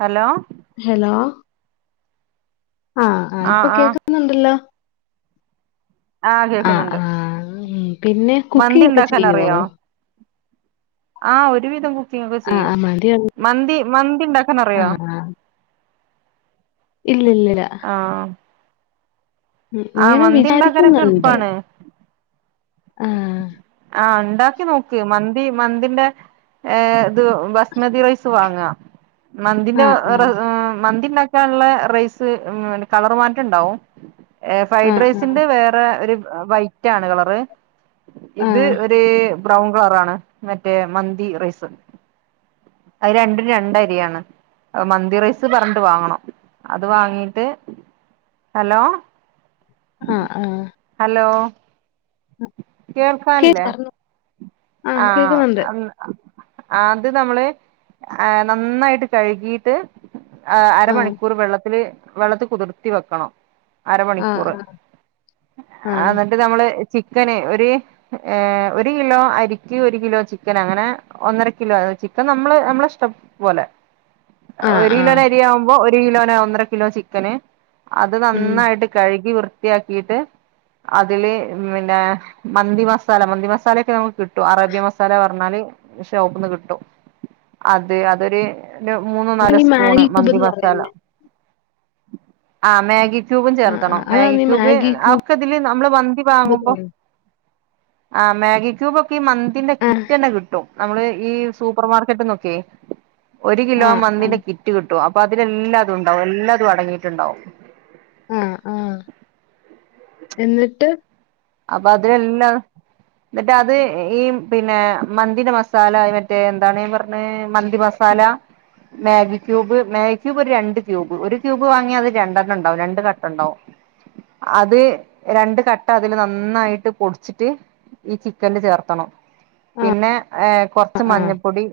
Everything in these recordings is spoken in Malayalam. ഹലോ ഹലോ ആഹ് ആഹ് ഇപ്പൊ കേക്കുന്നുണ്ടല്ലോ ആഹ് ആഹ് പിന്നെ മന്തി കുക്കിംഗ് ഒക്കെ ഉണ്ടാക്കാൻ ചെയ്യോ അറിയോ ആഹ് ഒരുവിധം കുക്കിംഗ് ഒക്കെ ആഹ് ചെയ്യും ആഹ് മടിയാണ് മന്തി മന്തി ണ്ടാക്കാൻ അറിയോ ആഹ് ഇല്ല ഇല്ലില്ല ആഹ് ഉ ആഹ് ഇങ്ങനെ മന്തി ഉണ്ടാക്കാനൊക്കെ വിചാരിക്കുന്നുണ്ട് എളുപ്പാണ് ആഹ് ആഹ് ണ്ടാക്കി നോക്ക് മന്തി മന്തിന്റെ ഏ ത് ബസ്മതി റൈസ് വാങ്ങ മന്തിന്റെ ആഹ് റെ ആഹ് ഉം മന്തി ണ്ടാ ക്കാൻള്ളെ റെയ്സ് ഉം കളർ മാറ്റണ്ടാവും എ ആഹ് ഫ്രയ്ട്രയ്സ്ൻ്റെ വേറെ വേറെ ഒരു വൈറ്റ് ആണ് കളറ് ആഹ് ഇത് ആഹ് ഒര് ബ്രൗൺ കളറാണ് മറ്റേ മന്തി റൈസ് അയ് രണ്ടും രണ്ടരിയാണ് അ മന്തി റൈസ് പറഞ്ഞിട്ട് വാങ്ങണം അത് വാങ്ങിട്ട് ഹലോ ആഹ് ആഹ് ഹലോ കേ കേൾക്കാൻല്ലേ പറഞ്ഞോ ആഹ് ന്ന് ആത് നമ്മള് ആ നന്നായിട്ട് കഴുകിട്ട് ആ ആഹ് അരമണിക്കൂർ വെള്ളത്തില് വെള്ളത്തി കുതിർത്തി വെക്കണം അരമണിക്കൂറ് ആഹ് ആഹ് അന്നിട്ട് അന്നിട്ട് നമ്മള് ചിക്കന് ഒര് ഏ ഒരു കിലോ അരി ഒരു കിലോ ചിക്കൻ അങ്ങനെ ഒന്നര കിലോ ചിക്കൻ നമ്മളെ നമ്മളെ ഇഷ്ടം പോലെ ആഹ് ആഹ് ഒരു ആഹ് കിലോനരിയാവുമ്പോ ഒരു കിലോന ഒന്നര കിലോ ചിക്കന് അത് ഉം നന്നായിട്ട് കഴുകി വൃത്തിയാക്കിയിട്ട് അതില് പിന്നെ മന്തി മസാല മന്തി മസാലൊക്കെ നമുക്ക് കിട്ടും കിട്ടു അറേബ്യ മസാല പറഞ്ഞാല് ഷോപ്പ്ന്ന് കിട്ടും അത് അതൊരു അതൊരു മൂന്നോ അപ്പൊ നാലോ ഈ സ്പൂണ് മാഗി ക്യൂബ് മന്തി എന്ന് മസാല പറയുന്നേ ആഹ മാഗി ക്യൂബും ആഹ് ആഹ് ചേർത്തണം അതാ മാഗി നീ ക്യൂബ് അക്കെതില് നമ്മള് വന്തി എന്ന് വാങ്ങുമ്പോ പറയുന്നേ ആ മാഗി ക്യൂബ ഒക്കെ ഈ മന്തിന്റെ ആഹ് കിറ്റന്നെ കിട്ടും നമ്മള് ഈ സൂപ്പർ മാർക്കറ്റ് നോക്കെ ഒരു കിലോ ആഹ് ആഹ് മന്തിന്റെ കിറ്റ് കിട്ടു ആ അപ്പൊ അതിലെല്ലാതും ഉണ്ടാവും എല്ലാതും അടങ്ങിയിട്ടുണ്ടാവും ആഹ് ആഹ് എന്നിട്ട് അപ്പൊ അതെല്ലാ ന്ന്ട്ടത് ഈ പിന്നെ മന്തിന്റെ മസാല മറ്റേ എന്താണ് പറഞ്ഞെ മന്തി മസ് മസാല മാഗി ക്യൂബ് മാഗി ക്യൂബ് ഒരു രണ്ട് ക്യൂബ് ഒരു ക്യൂബ് വാങ്ങിയാ അത് രണ്ടെണ്ണംണ്ടാവും രണ്ട് കട്ടണ്ടാവും അത് രണ്ട് കട്ടാക്കും ഇതില് നന്നായിട്ട് പൊട്ച്ചിട്ട് ഈ ചിക്കൻല് ചേർത്തണം ആഹ് പിന്നെ കൊറച്ച് ആഹ് മഞ്ഞപ്പൊടി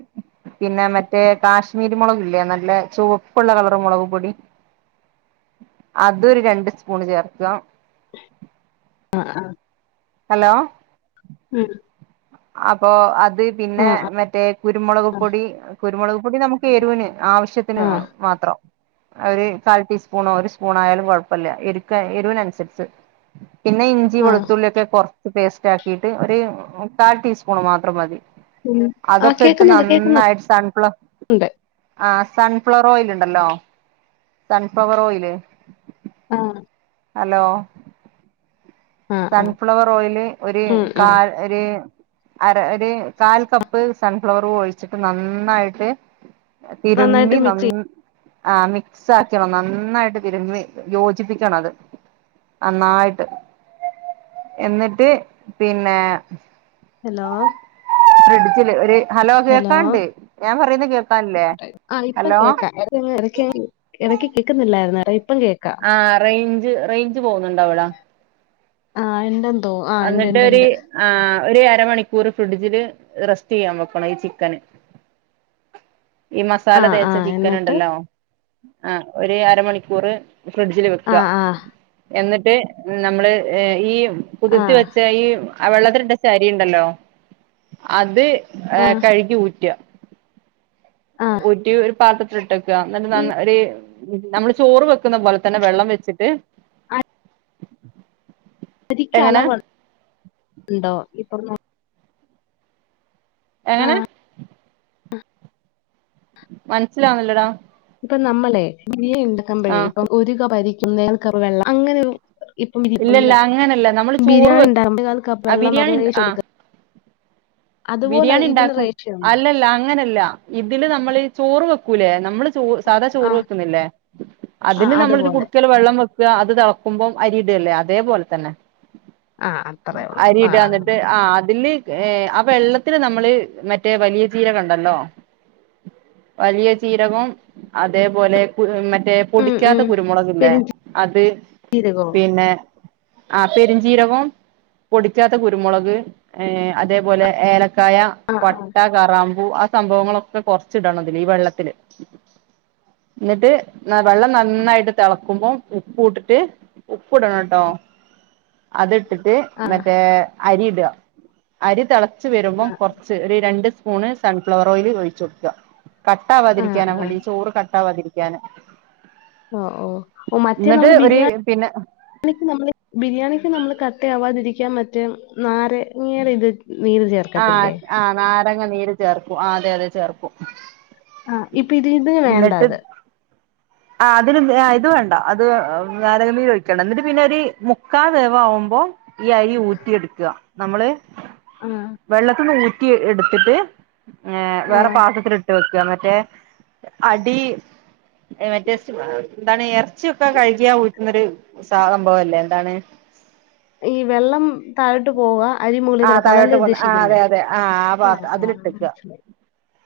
പിന്നെ മറ്റേ കാശ്മീരി മുളക് ഇല്ലേ നല്ല ചുവപ്പുള്ള കളർ മുളക് പൊടി അതൊര് രണ്ട് സ്പൂൺ ചേർക്കാ ആഹ് ആഹ് ഹലോ ഉം അപ്പൊ അത് പിന്നെ ആഹ് ആഹ് മറ്റേ കുരുമുളക് പൊടി കുരുമുളക് പൊടി നമു എരൂന് ആ. ആവശ്യത്തിന് മാത്രം ഒരു കാൽ ടീസ്പൂണോ ഒരു സ്പൂണോ ആയാലും കൊഴപ്പല്ല എരുക്ക് എരൂനൻസര്ച്ച് പിന്നെ ഇ ഇഞ്ചി ആ. വെളുത്തുള്ളി ഒക്കെ കൊറച്ച് പേസ്റ്റാക്കീട്ട് ഒരു മുക്കാൽ ടീസ്പൂണ് മാത്രം മതി ഉം. ആ അതൊക്കെ ഇട്ട് കേക്കുന്നുണ്ട്, കേക്കുന്നുണ്ട്. നന്നായിട്ട് സൻഫ്ല ആഹ് സൺഫ്ലവറോയ്ല്ണ്ടല്ലോ സൺഫ്ലവർ ഓയില് ആഹ് ഹലോ ആ, ആ. സൺഫ്ലവർ ഓയില് ഒര് ഉം, ഉം. കാൽ ഒര് അര ഒര് കാൽ കപ്പ് സൺഫ്ലവറും ഒഴിച്ചിട്ട് നന്നായിട്ട് തിരുമ്മി നന്നായിട്ട് ന മിക്സ് ചെയ്യും. ആഹ് മിക്സ് ആക്കണം നന്നായിട്ട് തിരുമ്മി യോജിപ്പിക്കണം അത് നന്നായിട്ട് എന്നിട്ട് പിന്നെ ഹലോ ഫ്രിഡ്ജില് ഒരു ഹലോ കേക്കാണ്ട് ഞാൻ പറയുന്ന കേക്കാല്ലേ ഹലോ എടക്ക് അങ്ങ് എടക്ക് എടക്ക് കേൾക്കുന്നില്ലായിരുന്ന് ഇപ്പം കേക്കം ആഹ് റൈഞ്ച് റൈഞ്ച് പോകുന്നുണ്ടവട ആഹ് ഇണ്ടെന്ന് തോ എന്നിട്ടൊര് ആ ഒര് അരമണിക്കൂർ ഫ്രിഡ്ജില് റെസ്റ്റ്യ്യാൻ വെക്കണം ഈ ചിക്കന് [inaudible] ഈ ആ, മസാല ആ. തേച്ച എന്നിട്ട്? ചിക്കന്ണ്ടല്ലോ അ ഒര് അരമണിക്കൂറ് ഫ്രിഡ്ജില് ആ, വെക്കാ ആ. എന്നിട്ട് നമ്മള് ഈ ആ, കുതിർത്തി വെച്ച ഈ വെള്ളത്തില്ട്ടച്ച അരിണ്ടല്ലൊ അത് ആ, ഏഹ് കഴുകി ഊറ്റ ആ. ന്ന്ട്ടീ ഒരു പാത്രത്തില ഇട്ടേക്ക ഇന്ന്ട്ട് ഈ നന്നാരീ നമ്മള് ചോറ് വെക്ക്ന്ന പോലെ തന്നെ വെള്ളം വെച്ചിട്ട് ശരിക്ക എങ്ങനെ അളവ് ഉണ്ടോ ഇപ്പ ന എങ്ങനെ ആഹ് മനസ്സിലാവുന്നില്ലടാ ഇപ്പൊ നമ്മളെ നിയ ആ ഇണ്ടാക്ക്മ്പഴെ ഇപ്പൊ ഒരു കപ് അരിക്കും നേൽക്കപ് വെള്ളം അങ്ങനെ ഇപ്പം ബിരി- ഇല്ലല്ല ഒന്ന് അങ്ങനല്ല നമ്മള് ചോറ് ബിരിയാണി വെക്ക് ഉണ്ടാക്കുമ്പോ കപ്പ് ആഹ് വെള്ളം ബിരിയാണി റേഷ്യോ ഇണ്ടാ എടുക്കുന്നത്. ആഹ് അതുപോലെ ബിരിയാണി ഇതിന് ഇണ്ടാക്കും റേഷ്യോ ഉണ്ടോ? അല്ലല്ല അങ്ങനല്ല ഇതില് നമ്മള് ചോറ് വെക്കൂലേ നമ്മള് സാധാ ആ ചോറ് വെക്ക്ന്നില്ലെ ആ അതിന് നമ്മളൊര് അതുപോലെ. കുട്ക്കേല് വെള്ളം വെക്ക അത് തെളക്കുമ്പം അരി അതേപോല തന്നെ ആ അത്രേ ഉള്ളൂ. ആ അരിട ആ. ഇന്ന്ട്ട് ആഹ് അതില് ഏഹ് അ വെള്ളത്തില് നമ്മള് മറ്റേ വലിയ ചീരകണ്ടല്ലോ വലിയ ചീരകവും അതേപോലെ മറ്റേ ഉം പൊടിക്കാത്ത കുരുമുളക്ല്ലേ അത് ചീരകോ പിന്നെ ആ പെരിഞ്ചീരവും പൊടിക്കാത്ത കുരുമുളക് ഏ അതേപോലെ ഏലക്കായ ആ ആ പട്ട കറാമ്പൂ ആ സംഭവങ്ങളൊക്കെ കൊറച്ചിടണം ഇതില് ഈ വെള്ളത്തില് എന്നിട്ട് വെള്ളം നന്നായിട്ട് തിളക്കുമ്പോം ഉപ്പ ഇട്ടിട്ട് ഉപ്പ് ഇടണം കേട്ടോ അത് ഇട്ടിട്ട് ആ മറ്റേ അരി ഇടുക അരി തിളച്ചു ആ വരുമ്പം കൊറച്ച് ഒരു രണ്ട് സ്പൂണ് സൺഫ്ലവർ ഓയിൽ ഒഴിച്ച കൊടുക്കുക ആ കട്ട്ാവാതിരിക്കാനാ ആ. വേണ്ടി ചോറ് കട്ടാവാതിരിക്കാന് ഓ ഓ. എന്നിട്ട് ഒരു ബിരിയാണി പിന്നെ രി നമ്മള് ബിരിയാണിക്ക് നമ്മള് കട്ട ആവാതിരിക്കാൻ മറ്റേ നാരങ്ങയുടെ ഇത് നീര് ചേർ ആഹാ ആഹാ നാരങ്ങ നീര് ചേർക്കും അതെ അതെ ചേർക്കും ആഹസ് ഇപ്പ ഇതി ഇതി വേണ്ട അത് ആഹാ അതിന് ഇത് വേണ്ട അത് നാരങ്ങ നീര് ഒഴിക്കണ്ട എന്നിട്ട് പിന്നെ ഒരു മുക്കാ വേവ ആവുമ്പോ ഈ അരി ഊറ്റിയെടുക്കുക നമ്മള് ആഹാ വെള്ളത്തിന്ന് ഊറ്റി എടുത്തിട്ട് ഏ വേറെ ആ. പാത്രത്തി ഇട്ട് വെക്കുക മറ്റേ അടി മറ്റേറ്റ് എന്താണ് ഇറച്ചിയൊക്കെ കഴുകിയാ ഊറ്റുന്നൊരു സംഭവല്ലേ എന്താണ് ഈ വെള്ളം താഴോട്ട് പോവ അരിമുകളിൽ ആഹ് കിടക്ക താഴോട്ട് അതല്ലേ പോന്ന ആഹ് ഉദ്ദേശിക്കുന്നേ അതെ അതെ ആഹ് ആഹാ ആഹാ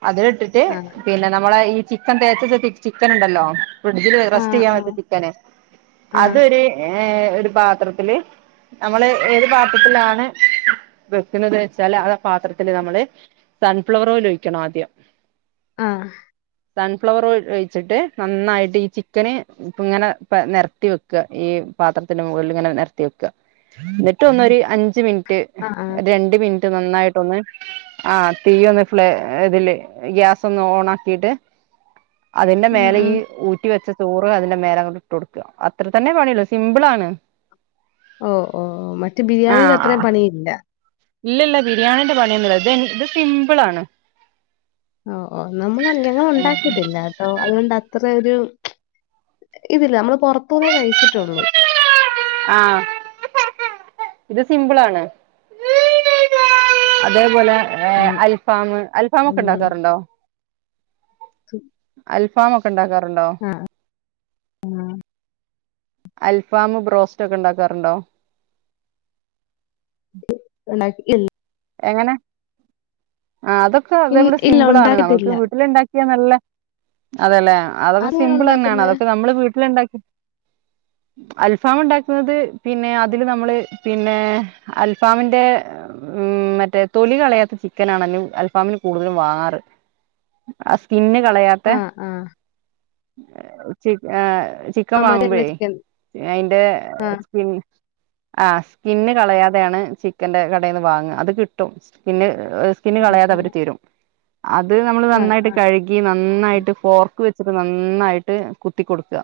അത് ഇട്ടിട്ട് പിന്നെ നമ്മളെ ഈ ചിക്കൻ തേച്ച ചിക്കൻ ഉണ്ടല്ലോ ഫ്രിഡ്ജില് ആ റസ്റ്റ് ചെയ്യാൻ ആ വെച്ച ചിക്കന് ആ അതൊരു ഏ ഒരു പാത്രത്തില് നമ്മള് ഏത് ത്തിലാണ് വെക്കുന്നത് വെച്ചാല് ആത് പാത്രത്തില് നമ്മള് സൺഫ്ലവറോലോഴിക്കണം ആദ്യം ആഹാ സൺഫ്ലവർ ഒഴിച്ചിട്ട് നന്നായിട്ട് ഈ ചിക്കന് ഇപ്പ ഇങ്ങനെ ഇപ്പനെരത്തി വെക്ക ഈ പാത്രത്തിന്റെ മുകളിൽ ഇങ്ങനെ നെരത്തിവെക്കാ ന്നിട്ട് ഒന്ന് ഒരു അഞ്ച് മിനിറ്റ് രണ്ട് മിനിറ്റ് നന്നായിട്ടൊന്ന് ആഹാ തീ ഒന്ന് ഫ്ലെ ഇതില് ഗ്യാസ ഒന്ന് ഓൺ ആക്കിട്ട് അതിന്റെ ആ മേലെ ആ. ഈ ഊറ്റി വെച്ച ചോറ് അതിന്റെ മേല അ ഇട്ട് കൊടുക്ക അത്ര തന്നെ പണിയുള്ളൂ സിമ്പിൾ ആണ് ഓ ഓ ഓ മറ്റേ ബിരിയാണിയിടത്രെയും പണിയില്ല ഇല്ല ഇല്ല ബിരിയാണിന്റെ പണിയൊന്ന ഇത് ഇത് സിമ്പിൾ ആണ് ഓ ഓ നമ്മൾ ഞങ്ങ ഉണ്ടാക്കിയിട്ടില്ല അതുകൊണ്ട് അത്രൊ ഒരു ഇതില്ല നമ്മള് പുറത്തൂന്നേ കഴിച്ചിട്ടുള്ളൂ ആഹാ ഇത് സിമ്പിൾ ആാണ് അതേപോലെ ഉം. അൽഫാമ് അൽഫമ ഒക്കെ മ്മ്. ഉണ്ടാക്കാറുണ്ടോ അൽഫ ഫാമ ഒക്കെ ഉണ്ടാക്കാറുണ്ടോ അൽഫാമ് ബ്രോസ്റ്റ് ഒക്കെ ഉണ്ടാക്കാറുണ്ടോ ഉണ്ടാക്കിട്ടി ഇല്ല എങ്ങനെ ആഹാ അതൊ ക്കേ ഇൻ- അതേപോലെ ഇല്ല സിമ്പിൾ ആണ് നമ്മുക്ക് ഉണ്ടാക്കിയിട്ടില്ല. വീട്ടില ഉണ്ടാക്കിയാ നല്ല അതെല്ലെ അതൊക്കെ അതെങ്ങനാ സിമ്പിൾ തന്നെയാണ് ഉണ്ടാക്കുന്നേ? അതൊക്കെ നമ്മള് വീട്ടിലുണ്ടാക്കി [inaudible] അൽഫാം ഉണ്ടാക്കുന്നത് പിന്നെ അതില് നമ്മള് പിന്നെ അൽഫാമിന്റെ ഉം മറ്റേ തൊലി കളയാത്ത ചിക്കനാണ് അയിന് അൽഫാമിന് കൂടുതലും വാങ്ങാറ് ആഹ് സ്കിന്ന് കളയാത്തെ ആഹ്. ആഹ്. ചിക്ക ഏഹ് ചിക്കൻ ആ മറ്റേല്ല വാങ്ങുമ്പോഴേ ചിക്കൻ. അയിന്റെ സ്കി ആഹ് സ്കിന്ന് കളയാതെയാണ് ചിക്കന്റെ കടയിന്ന് വാങ്ങ അത് കിട്ടും സ്കിന്ന് സ്കിന്ന് ആഹ്. കളയാതെ അവര് തരും അത് നമ്മള് ആഹ്. നന്നായിട്ട് കഴ്കി കി നന്നായിട്ട് ഫോർക്ക് വെച്ചിട്ട് നന്നായിട്ട് കുത്തി കൊടുക്കുക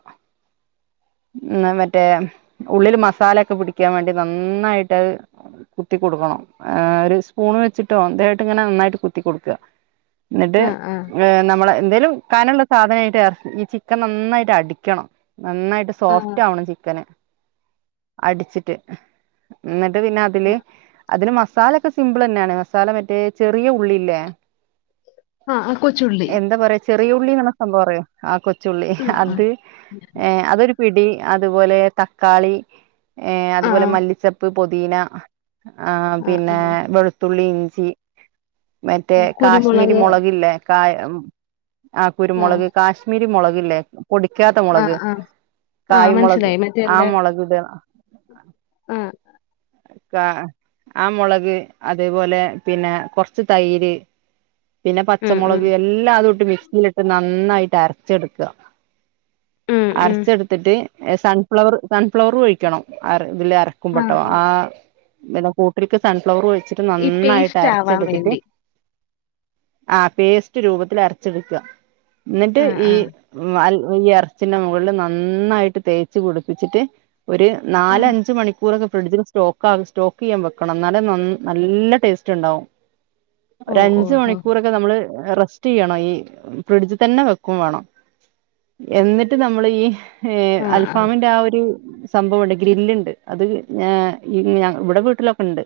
ഉം മറ്റേ ഉള്ളില് മസാല ഒക്കെ പുടിക്കാൻ വേണ്ടി നന്നായിട്ടത് കുത്തി കൊടുക്കണം ആ ഒര് സ്പൂണ് വെച്ചിട്ടോ എന്തായിട്ട് ഇങ്ങനെ നന്നായിട്ട് കുത്തി കൊടുക്കാ ന്നിട്ട് ആഹ്. ആഹ്. ഏ നമ്മളെ എന്തേലും കനള്ളത് സാധനായിട്ട് ഈ ചിക്കൻ നന്നായിട്ട് അടിക്കണം നന്നായിട്ട് ആഹ്. സോഫ്റ്റാവണം ചിക്കന് അടിച്ചിട്ട് ന്നിട്ട് പിന്നെ അതില് ആഹ്. അതിന് മസ് മസാലക്കെ സിമ്പിളെന്നെണ് മസാല മറ്റേ ചെറിയ ഉള്ളില്ലേ ആഹ്. ആ കൊച്ചുള്ളി. എന്താ പറയാ ചെറിയ ഉള്ളിന്ന് പറഞ്ഞ സംഭവം അറിയോ ആഹ് കൊച്ചുള്ളി ആഹ്. ആഹ്. അത് ഏഹ് അതൊരു പിടി അതുപോലെ തക്കാളി ഏഹ് അതുപോലെ ആഹ്. മല്ലിച്ചപ്പ് പൊദീന ആഹ് പിന്നെ വെളു ത്തുള്ളി ഇഞ്ചി മറ്റേ ആഹ്. കാശ്മീരി കുരുമുളക്. മുളകില്ലേ കായ ആഹ് കുരുമൊളക് കാശ്മീരി മൊളകില്ലേ പൊടിക്കാത്ത മൊളക് ആഹ്. ആഹ്. ആഹ്. കായ്മൊളക് മനസ്സിലായി. മറ്റേല്ല ആഹ് മൊളക് ഇടാ ആഹ് കാ ആഹ് മൊളക് അതേപോലെ പിന്നെ കൊറച്ച് തൈര് പിന്നെ ഉം. ഉം. പച്ചമൊളക് എല്ലാതുട്ട് മിക്സിയിലിട്ട് നന്നായിട്ട് അരച്ചെടുക്ക. ഉം. ഉം. അരച്ചെടുത്തിട്ട് സൺഫ്ലവർ സൺഫ്ലവറും ഒഴിക്കണം അര ഇതില് അരക്കുമ്പോട്ടോ. ആഹ് എല്ലാം കൂട്ടിക്ക് സൺഫ്ലവർ ഒഴി ച്ചിട്ട് ഈ നന്നായിട്ട് പേസ്റ്റ് ആവാൻ അരച്ചെടുത്തിട്ട് വേണ്ടി. ആഹ് പേസ്റ്റ് രൂപത്തില് അരച്ചെടുക്ക ന്നിട്ട് ആഹ്. ഈ ആഹ്. ഉം അൽ ഈ എറച്ചിന്റെ മോളില് നന്നായിട്ട് തേച്ചു പുടിപ്പിച്ചിട്ട് ഒര് ആഹ്. നാലഞ്ച് മണിക്കൂറൊക്കെ ഫ്രിഡ്ജില് സ്റ്റോക്ക് ആ സ്റ്റോക്കിയ്യാൻ വെക്കണം ന്നാലെ നന്ന നല്ല ടേസ്റ്റ് ഉണ്ടാവും. ഓ ഒരഞ്ച് ഓഹോ! മണിക്കൂറൊക്കെ നമ്മള് റസ് റ്റിയ്യണം ഈ ഫ്രിഡ്ജിതന്നെ വെക്കും വാണം എന്നിട്ട് നമ്മള് ഈ ഏഹ് ആ, ആ. അൽഫാമിന്റെ ആഹ് ഒരു സംഭവണ്ട് ഗ്രില്ല്ണ്ട് അത് ഏഹ് ഇവടെ വീട്ടിലൊക്കെണ്ട്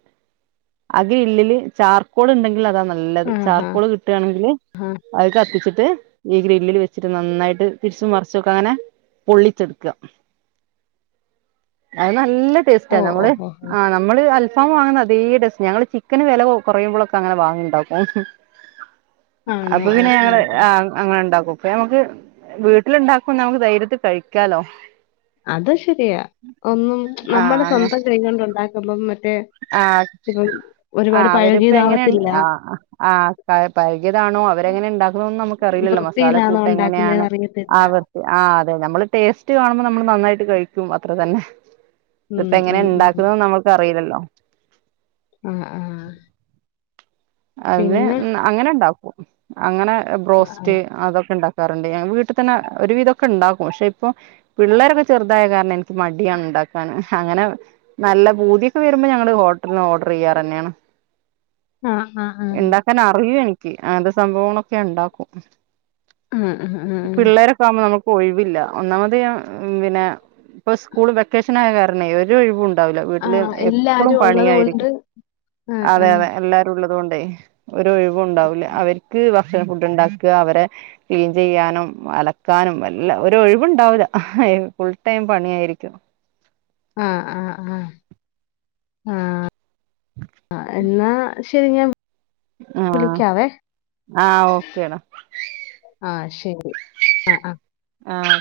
അതി ഗ്രില്ലില് ചാർക്കോള്ണ്ടെങ്കിൽ അതാ ന നല്ലത് ആഹാ! ചാർകോള് കിട്ടാണെങ്കില് ഹാ! അഹ് കത്തിച്ചിട്ട് ഈ ഗ്രില്ലില് വെച്ചിട്ട് നന്നായിട്ട് തിരിച്ചും മറിച്ചൊക്കെ അങ്ങനെ പൊള്ളിച്ചെടുക്ക. അത് നല്ല ടേസ്റ്റ ഹാ ഓ നമ്മള് ഓഹോഹോ! ആഹ് മ്മള് അൽഫാം വാങ്ങ്ന്ന അതേ ടേസ്റ്റ് ഞങ്ങള് ചിക്കന് വെല കൊ കൊറയുമ്പൊളൊക്കെ അങ്ങനെ വാങ്ങിണ്ടാകും. ആണോ? അപ്പൊ ആ, പിന്നെ ആ. ഞങ്ങള് ആഹ് അങ്ങനെണ്ടാക്കും അപ്പൊ നമ്മക്ക് വീട്ടില്ണ്ടാക്കു നമ്മക്ക് ധൈര്യത്തി കഴിക്കാലോ. അത് ശരിയാ ഒന്നും ആ നമ്മടെ സ്വന്തം കൈകൊണ്ട് ഉണ്ടാക്കുമ്പം മറ്റേ ആഹ് ഇപ്പം ഒരുപാട് ആഹ് അവരിപ്പങ്ങനെണ്ട് പഴകിയതാവത്തില്ല. ആഹ് ആഹ് പയകിയതാണോ അവരെങ്ങനെണ്ടാക്കുന്നോന്നും നമ്മക്ക് അറീലല്ലോ മസാല വൃത്തിയിലാണോ കൂട്ടെങ്ങനെയാണ് ഉണ്ടാക്കുന്നേന്ന് അറിയത്തില്ല. ആഹ് ആഹ് അതെ നമ്മള് ടേസ്റ്റ് കാണുമ്പോ നമ്മള് നന്നായിട്ട് കഴിക്കും അത്രതന്നെ. ഉം, ഇതിപ്പെങ്ങനെ ഉം, ഉം. ഇണ്ടാക്കുന്നന്ന് നമ്മക്ക് അറീലല്ലോ. ആഹ് ആഹ് അത് ഉം അങ്ങനെണ്ടാക്കും അങ്ങനെ ആ, ബ്രോസ്റ്റ് അതൊക്കെണ്ടാക്കും. കാറുണ്ട് ഞാൻ വീട്ടിതന്നെ ഒരു വിധൊക്കെണ്ടാകും പക്ഷെ ഇപ്പൊ പിള്ളേരൊക്കെ ചെറുതായ കാരണം എനിക്ക് മടിയാണ് ണ്ടാക്കാന് അങ്ങനെ നല്ല പൂതിയൊക്കെ വരുമ്പോ ഞങ്ങള് ഹോട്ടലിൽന്ന് ഓർഡർ ചെയ്യാറെന്നെണ്. ആഹ് ആഹ് ഇണ്ടാക്കാൻ അറിയു എനിക്ക് അങ്ങനത്തെ സംഭവങ്ങളൊക്കെ ഞാൻ ഇണ്ടാക്കും മ്മ് മ്മ് മ്മ് പ്പാമ്പോ നമക്ക് ഒഴിവില്ല ഒന്നാമത് ഞാൻ പിന്നേ ഇപ്പൊ സ്കൂള് വെക്കേഷനായ കാരണേ ഒരു ഒഴിവു ണ്ടാവൂല ആ, ആ, വീട്ടില് എപ്പളു എല്ലാരും ഉള്ളത് കൊണ്ട് പണിയായിരിക്കും ആ, ആ. അതെ അതെ എല്ലാര ട്ടുള്ളത് കൊണ്ടേ ഒരു ഒഴിവും ഉണ്ടാവൂല്ല അവർക്ക് ഭക്ഷണ ഫുഡ് ഉണ്ടാക്ക അവരെ ക്ലീൻ ചെയ്യാനും അലക്കാനും എല്ലാം ഒര് ഒഴിവ്ണ്ടാവൂല. ഫുൾ ടൈം പണിയായിരിക്കും ആഹ് ആഹ് ആഹ് ആഹ് എന്നാ ശ- - ശരിഞാൻ ആഹ് ആഹ് ഓക്കേടാ ആഹ് ശരി ആഹ് ആഹ് ആഹ്